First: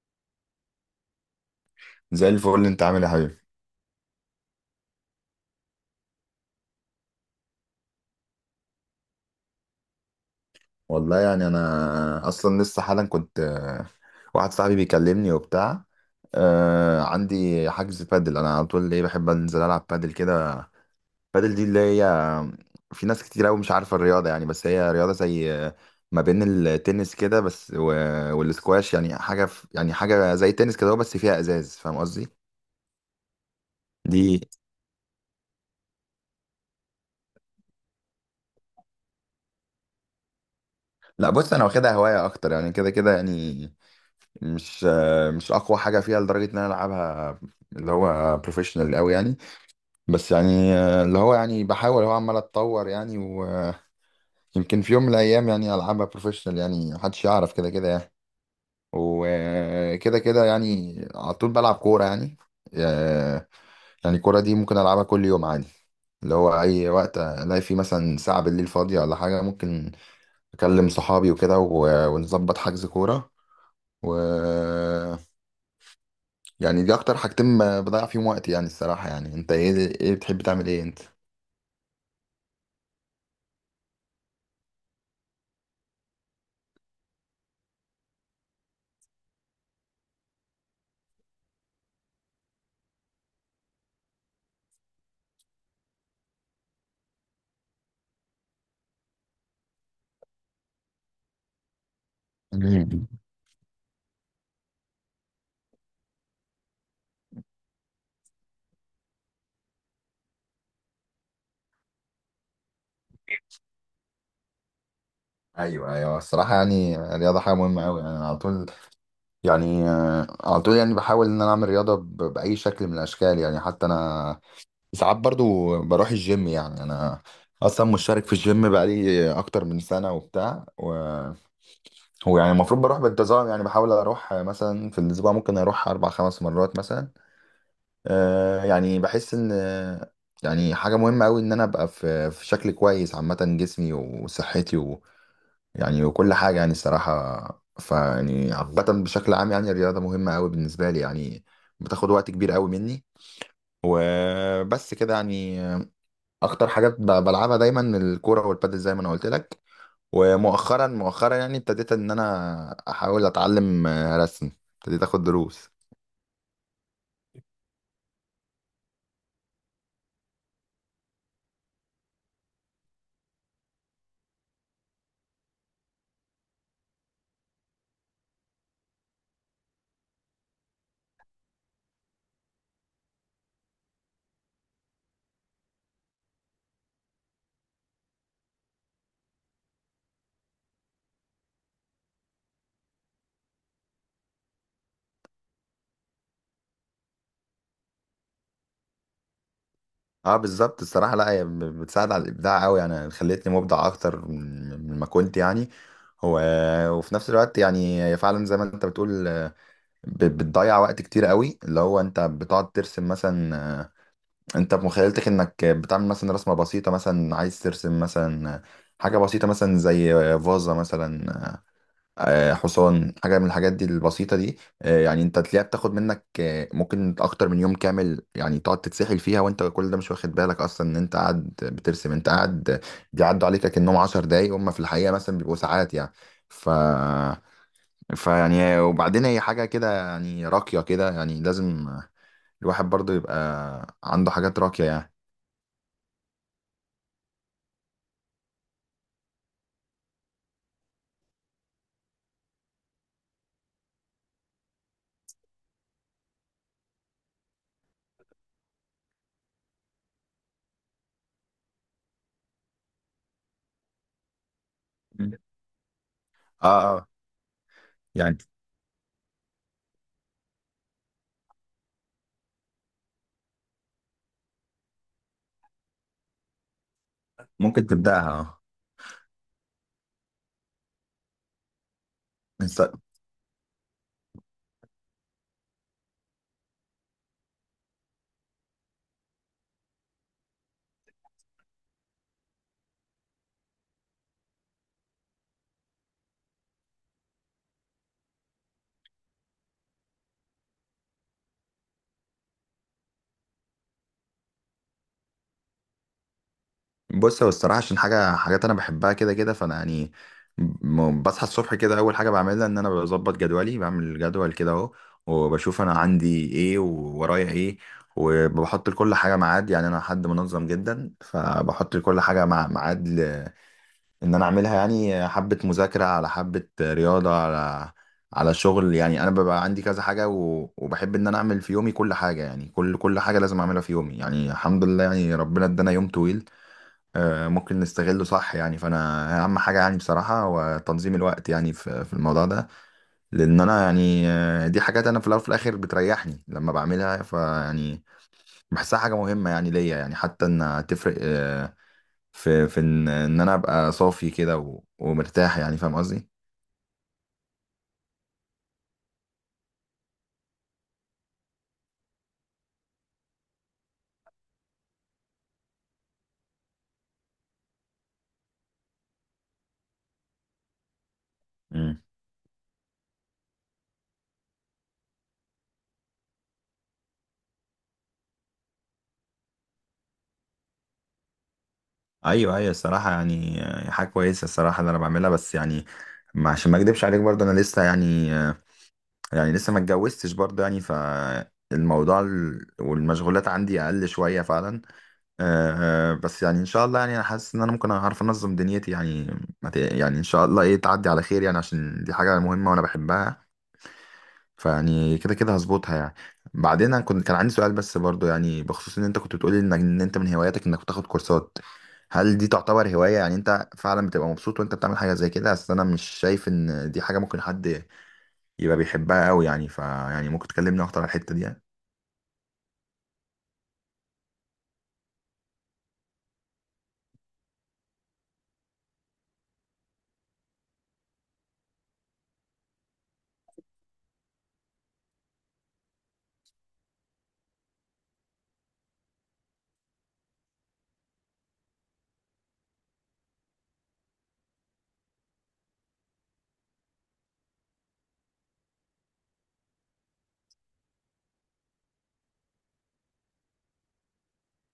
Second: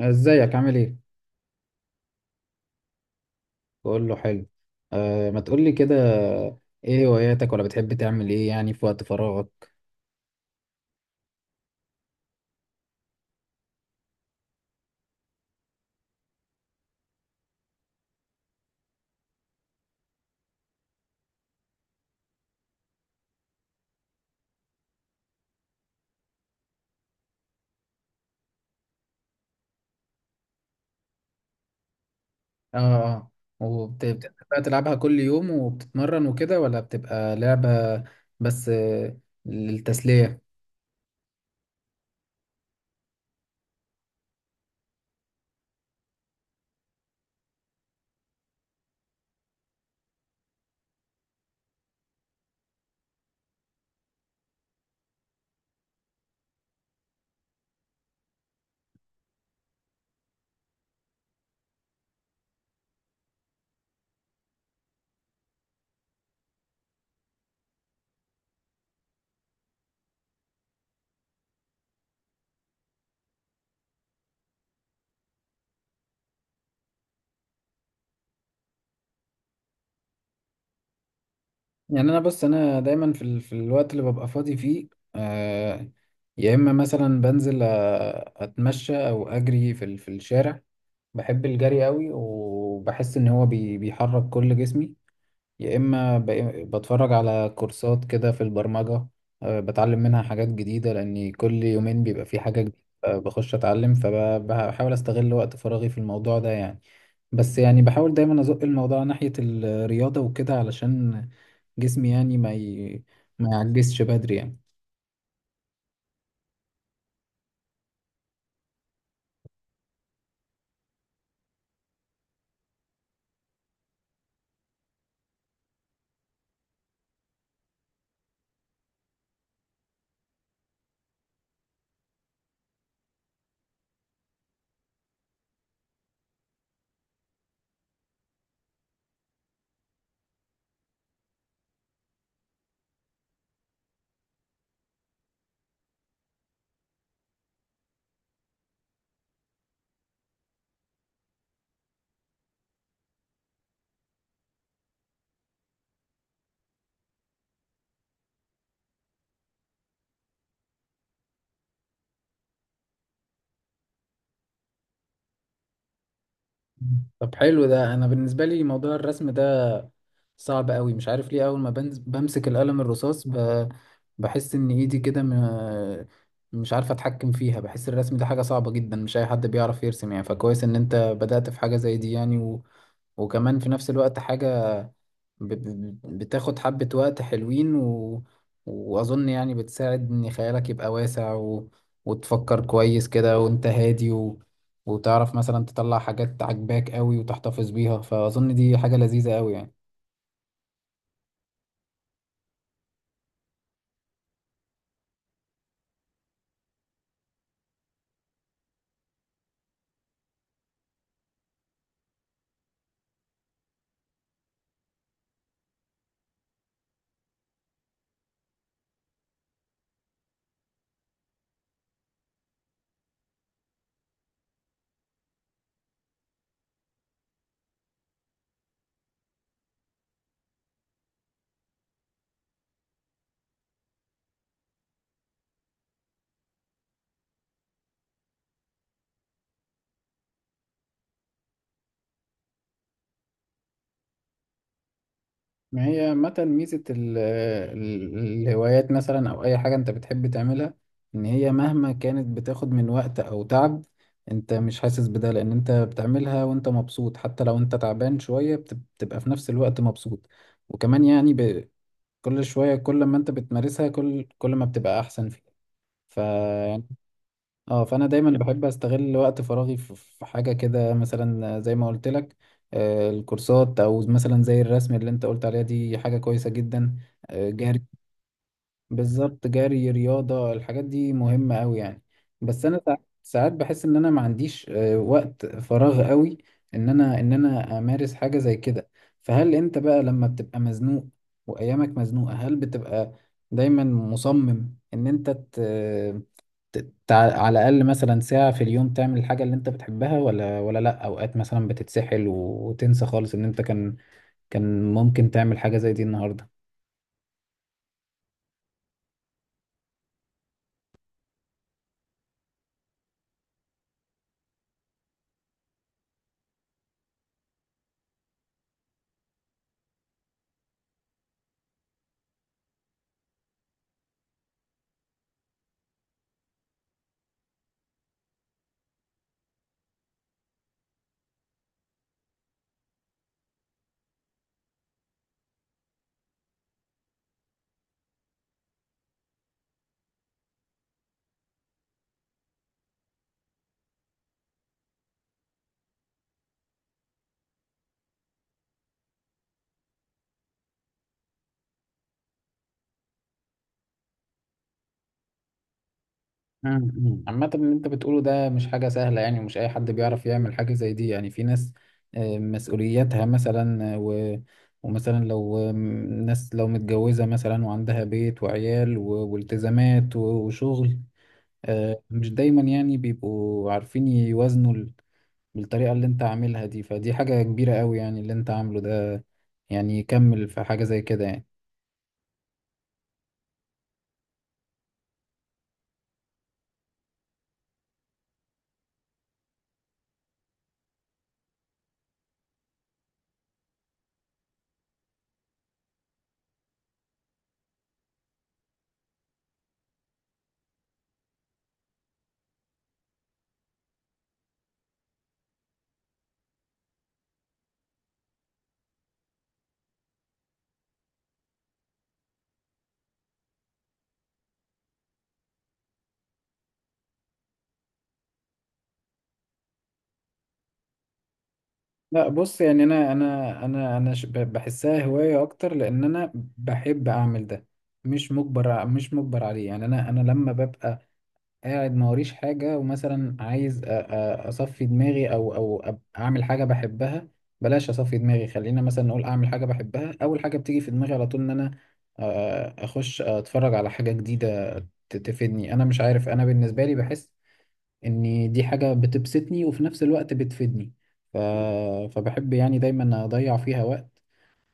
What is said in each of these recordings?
ازيك؟ عامل ايه؟ زي الفل، انت عامل ايه يا حبيبي؟ بقول له حلو. آه، ما تقول لي كده. ايه هواياتك، ولا بتحب تعمل ايه يعني في وقت فراغك؟ والله يعني انا اصلا لسه حالا كنت واحد صاحبي بيكلمني وبتاع. عندي حجز بادل، انا على طول ايه، بحب انزل العب بادل كده. بادل دي اللي هي، في ناس كتير قوي مش عارفه الرياضه يعني، بس هي رياضه زي ما بين التنس كده بس والسكواش، يعني حاجه يعني حاجه زي التنس كده هو، بس فيها ازاز، فاهم قصدي؟ اه. اه، دي، وبتبقى تلعبها كل يوم وبتتمرن وكده، ولا بتبقى لعبة بس للتسلية؟ لا بص، انا واخدها هوايه اكتر يعني، كده كده يعني مش اقوى حاجه فيها لدرجه ان انا العبها اللي هو بروفيشنال قوي يعني. بس يعني اللي هو يعني بحاول، هو عمال اتطور يعني، ويمكن في يوم من الايام يعني العبها بروفيشنال، يعني محدش يعرف، كده كده يعني. وكده كده يعني على طول بلعب كوره يعني، آه، يعني الكوره دي ممكن العبها كل يوم عادي، اللي هو اي وقت الاقي فيه مثلا ساعه بالليل فاضيه ولا حاجه، ممكن اكلم صحابي وكده و- ونظبط حجز كوره و يعني دي اكتر حاجتين ب- بضيع فيهم وقتي يعني الصراحة. يعني انت ايه بتحب تعمل ايه انت؟ يعني انا بص، انا دايما في الوقت اللي ببقى فاضي فيه، آه، يا اما مثلا بنزل اتمشى او اجري في الشارع. بحب الجري قوي، وبحس ان هو بيحرك كل جسمي. يا إما بتفرج على كورسات كده في البرمجة، بتعلم منها حاجات جديدة، لأن كل يومين بيبقى في حاجة جديدة. مم. بخش أتعلم، فبحاول أستغل وقت فراغي في الموضوع ده يعني. بس يعني بحاول دايما أزق الموضوع ناحية الرياضة وكده، علشان جسمي يعني ما يعجزش بدري يعني. ايوه ايوه، الصراحه يعني الرياضه حاجه مهمه قوي يعني. أنا على طول يعني، على طول يعني بحاول ان انا اعمل رياضه ب- باي شكل من الاشكال يعني. حتى انا ساعات برضو بروح الجيم، يعني انا اصلا مشترك في الجيم بقالي اكتر من سنه وبتاع، وهو يعني المفروض بروح بانتظام يعني، بحاول اروح مثلا في الاسبوع ممكن اروح اربع خمس مرات مثلا. يعني بحس ان يعني حاجة مهمة قوي ان انا ابقى في شكل كويس عامة، جسمي وصحتي ويعني وكل حاجة يعني، الصراحة فيعني عامة بشكل عام يعني الرياضة مهمة قوي بالنسبة لي يعني، بتاخد وقت كبير قوي مني. وبس كده يعني، اكتر حاجات ب- بلعبها دايما الكورة والبادل زي ما انا قلت لك. ومؤخرا مؤخرا يعني ابتديت ان انا احاول اتعلم رسم، ابتديت اخد دروس. طب حلو ده. انا بالنسبه لي موضوع الرسم ده صعب قوي، مش عارف ليه. اول ما بمسك القلم الرصاص بحس ان ايدي كده مش عارف اتحكم فيها. بحس الرسم ده حاجه صعبه جدا، مش اي حد بيعرف يرسم يعني، فكويس ان انت بدأت في حاجه زي دي يعني. و... وكمان في نفس الوقت حاجه بتاخد حبة وقت حلوين، و... وأظن يعني بتساعد إن خيالك يبقى واسع، و... وتفكر كويس كده وأنت هادي، و... وتعرف مثلا تطلع حاجات عجباك قوي وتحتفظ بيها. فأظن دي حاجة لذيذة قوي يعني. اه بالظبط الصراحه، لا هي ب- بتساعد على الابداع قوي يعني، خلتني مبدع اكتر من ما كنت يعني. هو وفي نفس الوقت يعني هي فعلا زي ما انت بتقول، ب- بتضيع وقت كتير قوي، اللي هو انت بتقعد ترسم مثلا، انت بمخيلتك انك بتعمل مثلا رسمه بسيطه، مثلا عايز ترسم مثلا حاجه بسيطه مثلا زي فازه مثلا، حصان، حاجة من الحاجات دي البسيطة دي، يعني انت تلاقيها بتاخد منك ممكن اكتر من يوم كامل يعني، تقعد تتسحل فيها وانت كل ده مش واخد بالك اصلا ان انت قاعد بترسم. انت قاعد بيعدوا عليك كأنهم 10 دقايق، هم في الحقيقة مثلا بيبقوا ساعات يعني. ف فيعني وبعدين هي حاجة كده يعني راقية كده، يعني لازم الواحد برضو يبقى عنده حاجات راقية يعني. ما هي عامة ميزة الهوايات مثلا، أو أي حاجة أنت بتحب تعملها، إن هي مهما كانت بتاخد من وقت أو تعب، أنت مش حاسس بده، لأن أنت بتعملها وأنت مبسوط. حتى لو أنت تعبان شوية، بتبقى في نفس الوقت مبسوط. وكمان يعني ب- كل شوية، كل ما أنت بتمارسها كل ما بتبقى أحسن مم. فيها. ف اه اه، اه، فانا دايما يعني بحب استغل وقت فراغي في في حاجه كده مثلا، زي ما قلت لك، الكورسات، او مثلا زي الرسم اللي انت قلت عليها، دي حاجه كويسه جدا. جري. ممكن تبدأها. بالظبط، جري، رياضه، الحاجات دي مهمه قوي يعني. بس انا اه، ساعات بحس ان انا ما عنديش وقت فراغ قوي ان انا امارس حاجه زي كده. فهل انت بقى لما بتبقى مزنوق وايامك مزنوقه، هل بتبقى دايما مصمم ان انت على الأقل مثلا ساعة في اليوم تعمل الحاجة اللي أنت بتحبها، ولا لأ، أوقات مثلا بتتسحل وتنسى خالص إن أنت كان كان ممكن تعمل حاجة زي دي النهاردة؟ بص، هو الصراحة عشان حاجات أنا بحبها كده كده، فأنا يعني بصحى الصبح كده، أول حاجة بعملها إن أنا بظبط جدولي، بعمل جدول كده أهو، وبشوف أنا عندي إيه وورايا إيه، وبحط لكل حاجة ميعاد. يعني أنا حد منظم جدا، فبحط لكل حاجة مع ميعاد إن أنا أعملها، يعني حبة مذاكرة على حبة رياضة على شغل. يعني أنا ببقى عندي كذا حاجة و... وبحب إن أنا أعمل في يومي كل حاجة، يعني كل حاجة لازم أعملها في يومي يعني. الحمد لله يعني ربنا إدانا يوم طويل ممكن نستغله صح يعني. فانا اهم حاجه يعني بصراحه هو تنظيم الوقت يعني في الموضوع ده، لان انا يعني، دي حاجات انا في الاول وفي الاخر بتريحني لما بعملها فيعني، بحسها حاجه مهمه يعني ليا يعني، حتى انها تفرق في إن انا ابقى صافي كده و- ومرتاح يعني، فاهم قصدي؟ مم. مم. عامة اللي أنت بتقوله ده مش حاجة سهلة يعني، ومش أي حد بيعرف يعمل حاجة زي دي يعني. في ناس مسؤولياتها مثلا، و ومثلا لو ناس لو متجوزة مثلا وعندها بيت وعيال والتزامات و وشغل مم. مش دايما يعني بيبقوا عارفين يوازنوا بالطريقة اللي انت عاملها دي. فدي حاجة كبيرة قوي يعني اللي انت عامله ده، يعني يكمل في حاجة زي كده يعني. ايوه ايوه، الصراحه يعني حاجه كويسه الصراحه اللي انا بعملها، بس يعني عشان ما اكدبش عليك برضه، انا لسه يعني لسه ما اتجوزتش برضه يعني، فالموضوع والمشغولات عندي اقل شويه فعلا. أه آه، بس يعني ان شاء الله، يعني انا حاسس ان انا ممكن اعرف انظم دنيتي يعني، ما ت- يعني ان شاء الله ايه تعدي على خير يعني، عشان دي حاجه مهمه وانا بحبها، فيعني كده كده هظبطها يعني. بعدين انا كان عندي سؤال بس برضه يعني، بخصوص ان انت كنت بتقولي انك، انت من هواياتك انك بتاخد كورسات، هل دي تعتبر هوايه؟ يعني انت فعلا بتبقى مبسوط وانت بتعمل حاجه زي كده؟ اصل انا مش شايف ان دي حاجه ممكن حد يبقى بيحبها قوي يعني، فيعني ممكن تكلمني اكتر على الحتة دي يعني. لا بص، يعني انا بحسها هواية اكتر، لان انا بحب اعمل ده، مش مجبر عليه يعني. انا لما ببقى قاعد ما وريش حاجة، ومثلا عايز أصفي دماغي، أو أعمل حاجة بحبها، بلاش أصفي دماغي، خلينا مثلا نقول أعمل حاجة بحبها، أول حاجة بتيجي في دماغي على طول إن أنا أخش أتفرج على حاجة جديدة تفيدني. أنا مش عارف، أنا بالنسبة لي بحس إن دي حاجة بتبسطني وفي نفس الوقت بتفيدني. ف... فبحب يعني دايما أضيع فيها وقت،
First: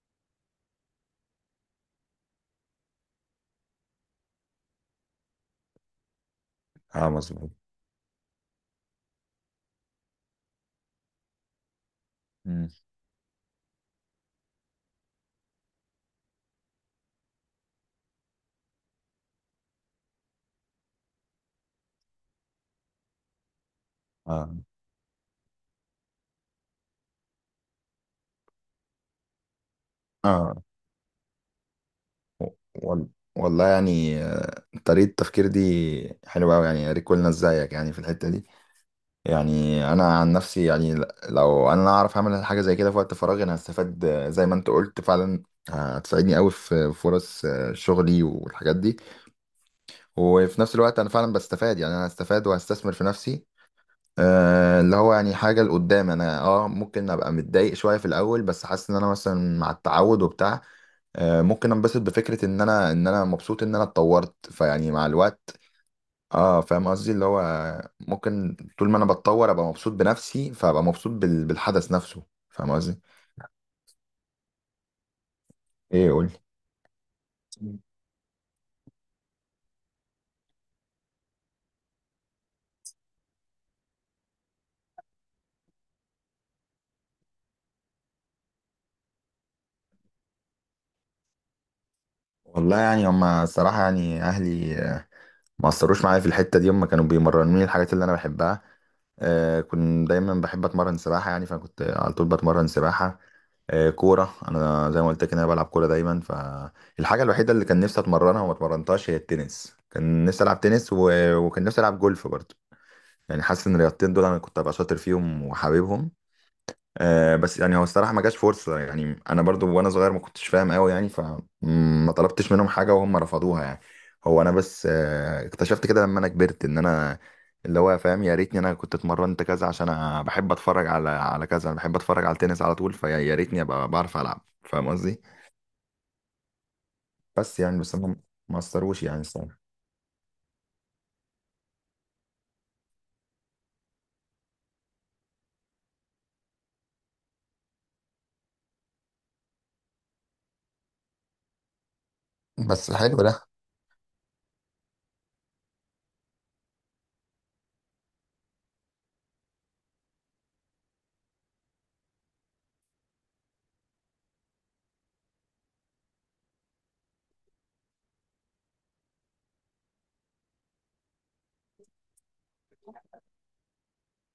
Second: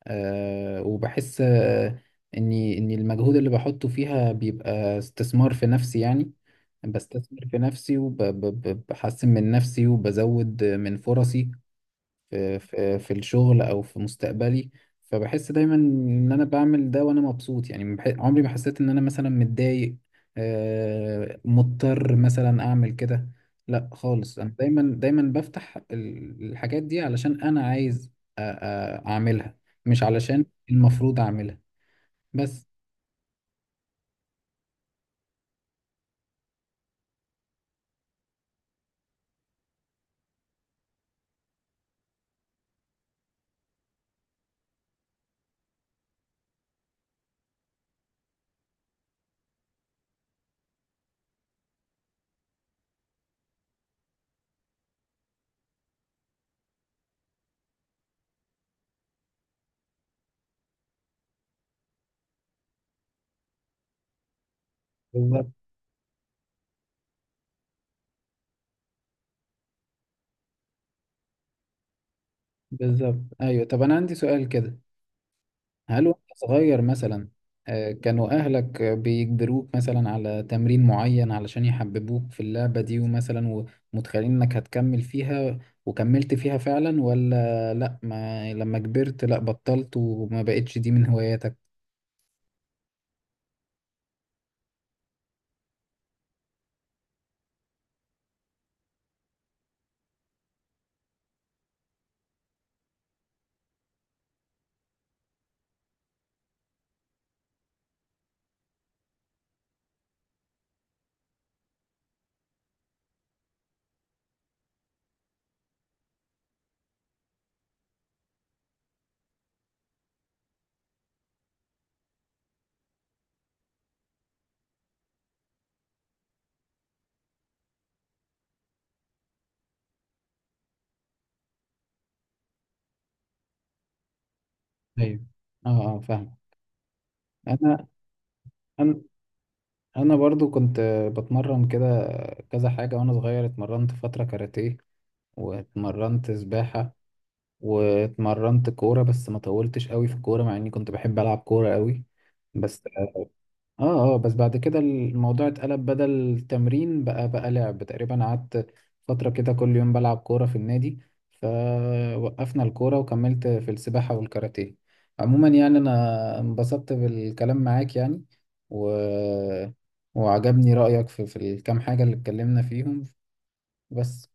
وبحس اني المجهود اللي بحطه فيها بيبقى استثمار في نفسي يعني. اه بستثمر مظبوط. في نفسي، وبحسن من نفسي، وبزود من فرصي في مم. في في الشغل او في مستقبلي. فبحس دايما ان انا بعمل ده وانا مبسوط يعني. ما بح- عمري ما حسيت ان انا مثلا متضايق، مضطر مثلا اعمل كده، لا خالص. انا اه دايما بفتح الحاجات دي علشان انا عايز اعملها، مش علشان اه. المفروض اعملها بس. وال- والله يعني، طريقة التفكير دي حلوة أوي يعني، يا ريت كلنا زيك يعني في الحتة دي. يعني أنا عن نفسي يعني، ل- لو أنا أعرف أعمل حاجة زي كده في وقت فراغي، أنا هستفاد، زي ما أنت قلت فعلا، هتساعدني أوي في فرص، شغلي والحاجات دي. وفي نفس الوقت أنا فعلا بستفاد يعني، أنا هستفاد وهستثمر في نفسي، اللي هو يعني حاجة لقدام. أنا ممكن أبقى متضايق شوية في الأول، بس حاسس إن أنا مثلا مع التعود وبتاع، ممكن أنبسط بفكرة إن أنا مبسوط إن أنا اتطورت فيعني مع بالظبط. الوقت. اه فاهم قصدي، اللي هو ممكن طول ما أنا بتطور أبقى مبسوط بنفسي، فأبقى مبسوط بال- بالحدث نفسه، فاهم قصدي؟ بالظبط، ايوه. طب انا عندي سؤال كده. هل إيه؟ وانت قولي. صغير مثلا، كانوا اهلك بيجبروك مثلا على تمرين معين علشان يحببوك في اللعبة دي، ومثلا ومتخيلين انك هتكمل فيها، وكملت فيها فعلا؟ ولا لا، ما لما كبرت لا بطلت وما بقتش دي من هواياتك؟ والله يعني، هما الصراحة يعني أهلي ما اثروش معايا في الحته دي، هم كانوا بيمرنوني الحاجات اللي انا بحبها. كنت دايما بحب اتمرن سباحه يعني، فكنت على طول بتمرن سباحه. كوره انا زي ما قلت لك إن انا بلعب كوره دايما. فالحاجه الوحيده اللي كان نفسي اتمرنها وما اتمرنتهاش هي التنس، كان نفسي العب تنس، و... وكان نفسي العب جولف برضه. يعني حاسس ان الرياضتين دول انا كنت ابقى شاطر فيهم وحاببهم. بس يعني هو الصراحة ما جاش فرصة يعني، أنا برضو وأنا صغير ما كنتش فاهم أوي يعني، فما طلبتش منهم حاجة وهم رفضوها يعني. هو أنا بس اكتشفت كده لما أنا كبرت إن أنا، اللي هو فاهم، يا ريتني أنا كنت اتمرنت كذا، عشان أنا بحب أتفرج على كذا. أنا بحب أتفرج على التنس على طول، يا ريتني أبقى بعرف ألعب، فاهم ايوه. قصدي؟ اه. اه، فاهم. بس يعني، انا بس هم ما انا أثروش يعني الصراحة. انا برضو كنت بتمرن كده كذا حاجة وانا صغير. اتمرنت فترة كاراتيه، واتمرنت سباحة، واتمرنت كورة، بس ما طولتش قوي في الكورة مع اني كنت بحب العب كورة قوي. بس بس حلو ده. اه. اه، بس بعد كده الموضوع اتقلب، بدل تمرين بقى لعب. تقريبا قعدت فترة كده كل يوم بلعب كورة في النادي، فوقفنا الكورة وكملت في السباحة والكاراتيه. عموما يعني انا انبسطت بالكلام معاك يعني، و... وعجبني رأيك في الكام حاجة اللي اتكلمنا فيهم. بس.